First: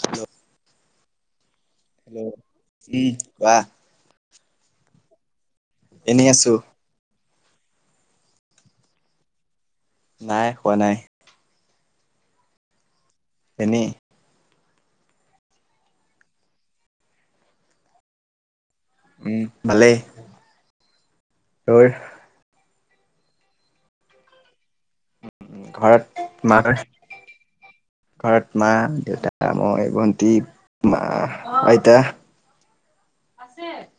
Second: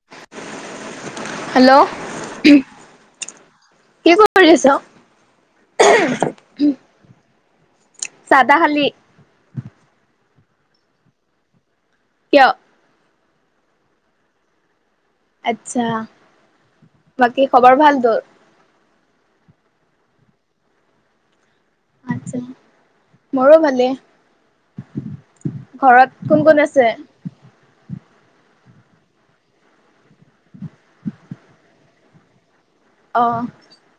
Hello. Hello. Hello উম কোৱা। কি কৰি আছ। এনেই আছোঁ। চাহ তা খালি। নাই খোৱা নাই। কিয়? এনেই। আচ্ছা বাকী খবৰ ভাল তোৰ? উম ভালেই তোৰ? মোৰো ভালেই ঘৰত কোন কোন আছে? ঘৰত মা দেউতা আ মই ভন্তি মা আইতা অঁ [unintelligible]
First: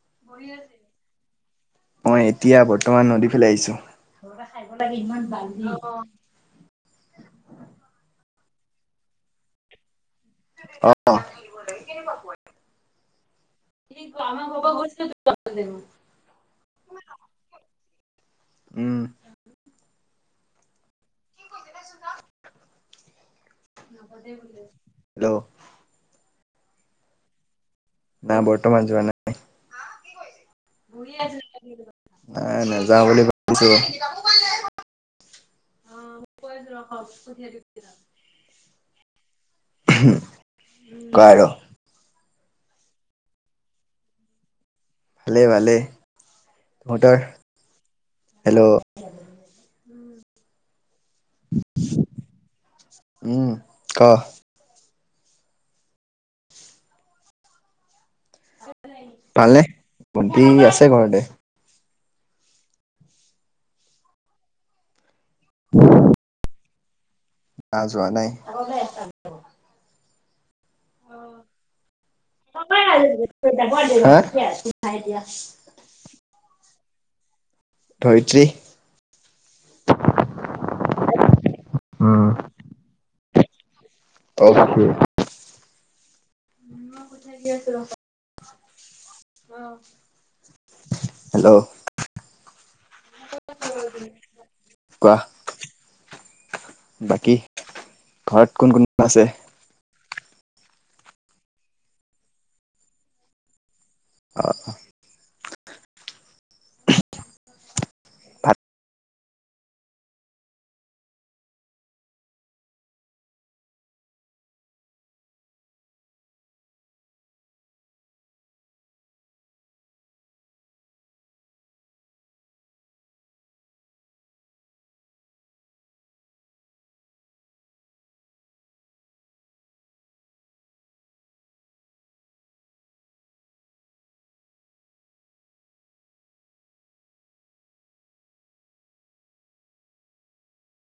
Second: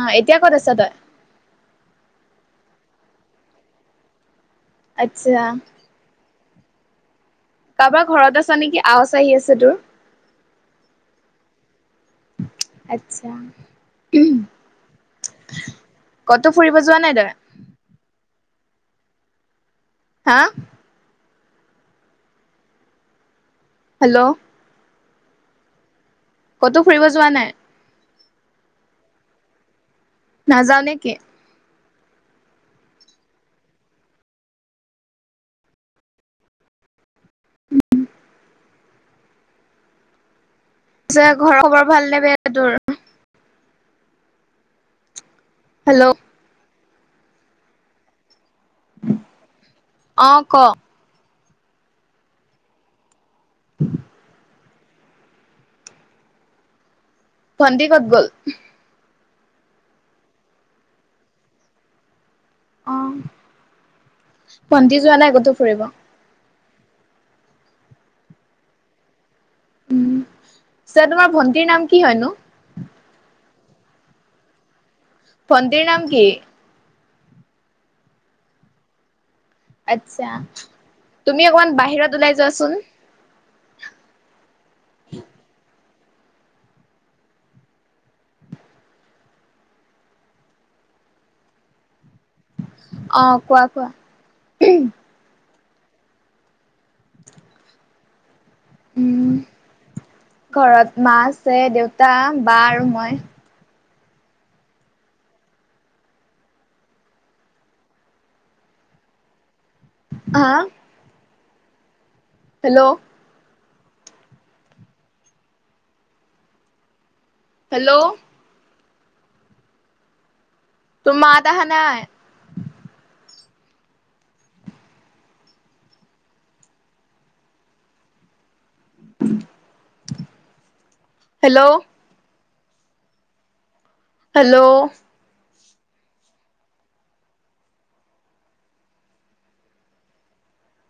অ এতিয়া ক'ত আছ তই মই এতিয়া বৰ্তমান নদী ফালে আহিছো আচ্ছা, কাৰোবাৰ ঘৰত আছা নেকি আৱাস আহি আছে তোৰ অ [unintelligible] আত্ছা কি আমাৰ পাবা গৈছ দে ক'তো ফুৰিব যোৱা নাই দা উম হা হেল্ল' হেল্ল' ক'তো ফুৰিব যোৱা নাই? না বৰ্তমান যোৱা নাই? নাযাও নেকি? নাই নাই নেযাওঁ বুলি ভাবিছো অ কৈ আছো ৰব পঠিয়াই দি হুম যে ঘৰৰ খবৰ ভাল নে বেয়া তোৰ ভালে ভালে হেল্ল' তহঁতৰ হেল্ল' অ ক উম কহ ভণ্টি কত গ'ল পালে ভণ্টি আছে ঘৰতে অ ভণ্টি যোৱা নাই কতো ফুৰিব? নাই যোৱা নাই উম পিছে তোমাৰ ভণ্টিৰ নাম কি হয়নো? খাই দিয়া ভণ্টিৰ নাম কি? ধৈত্ৰী আচ্ছা তুমি অকমান উম বাহিৰত ওলাই যোৱাচোন অকে দি আছোঁ ৰবা। অ হেল্ল'- অ কোৱা কোৱা। কোৱা বাকী ঘৰত কোন কোন আছে। উম ঘৰত মা, আছে দেউতা, বা আৰু মই অঁ অ ভাল হাঁ হেল্ল' হেল্ল' তোৰ মাত আহা নাই। Hello hello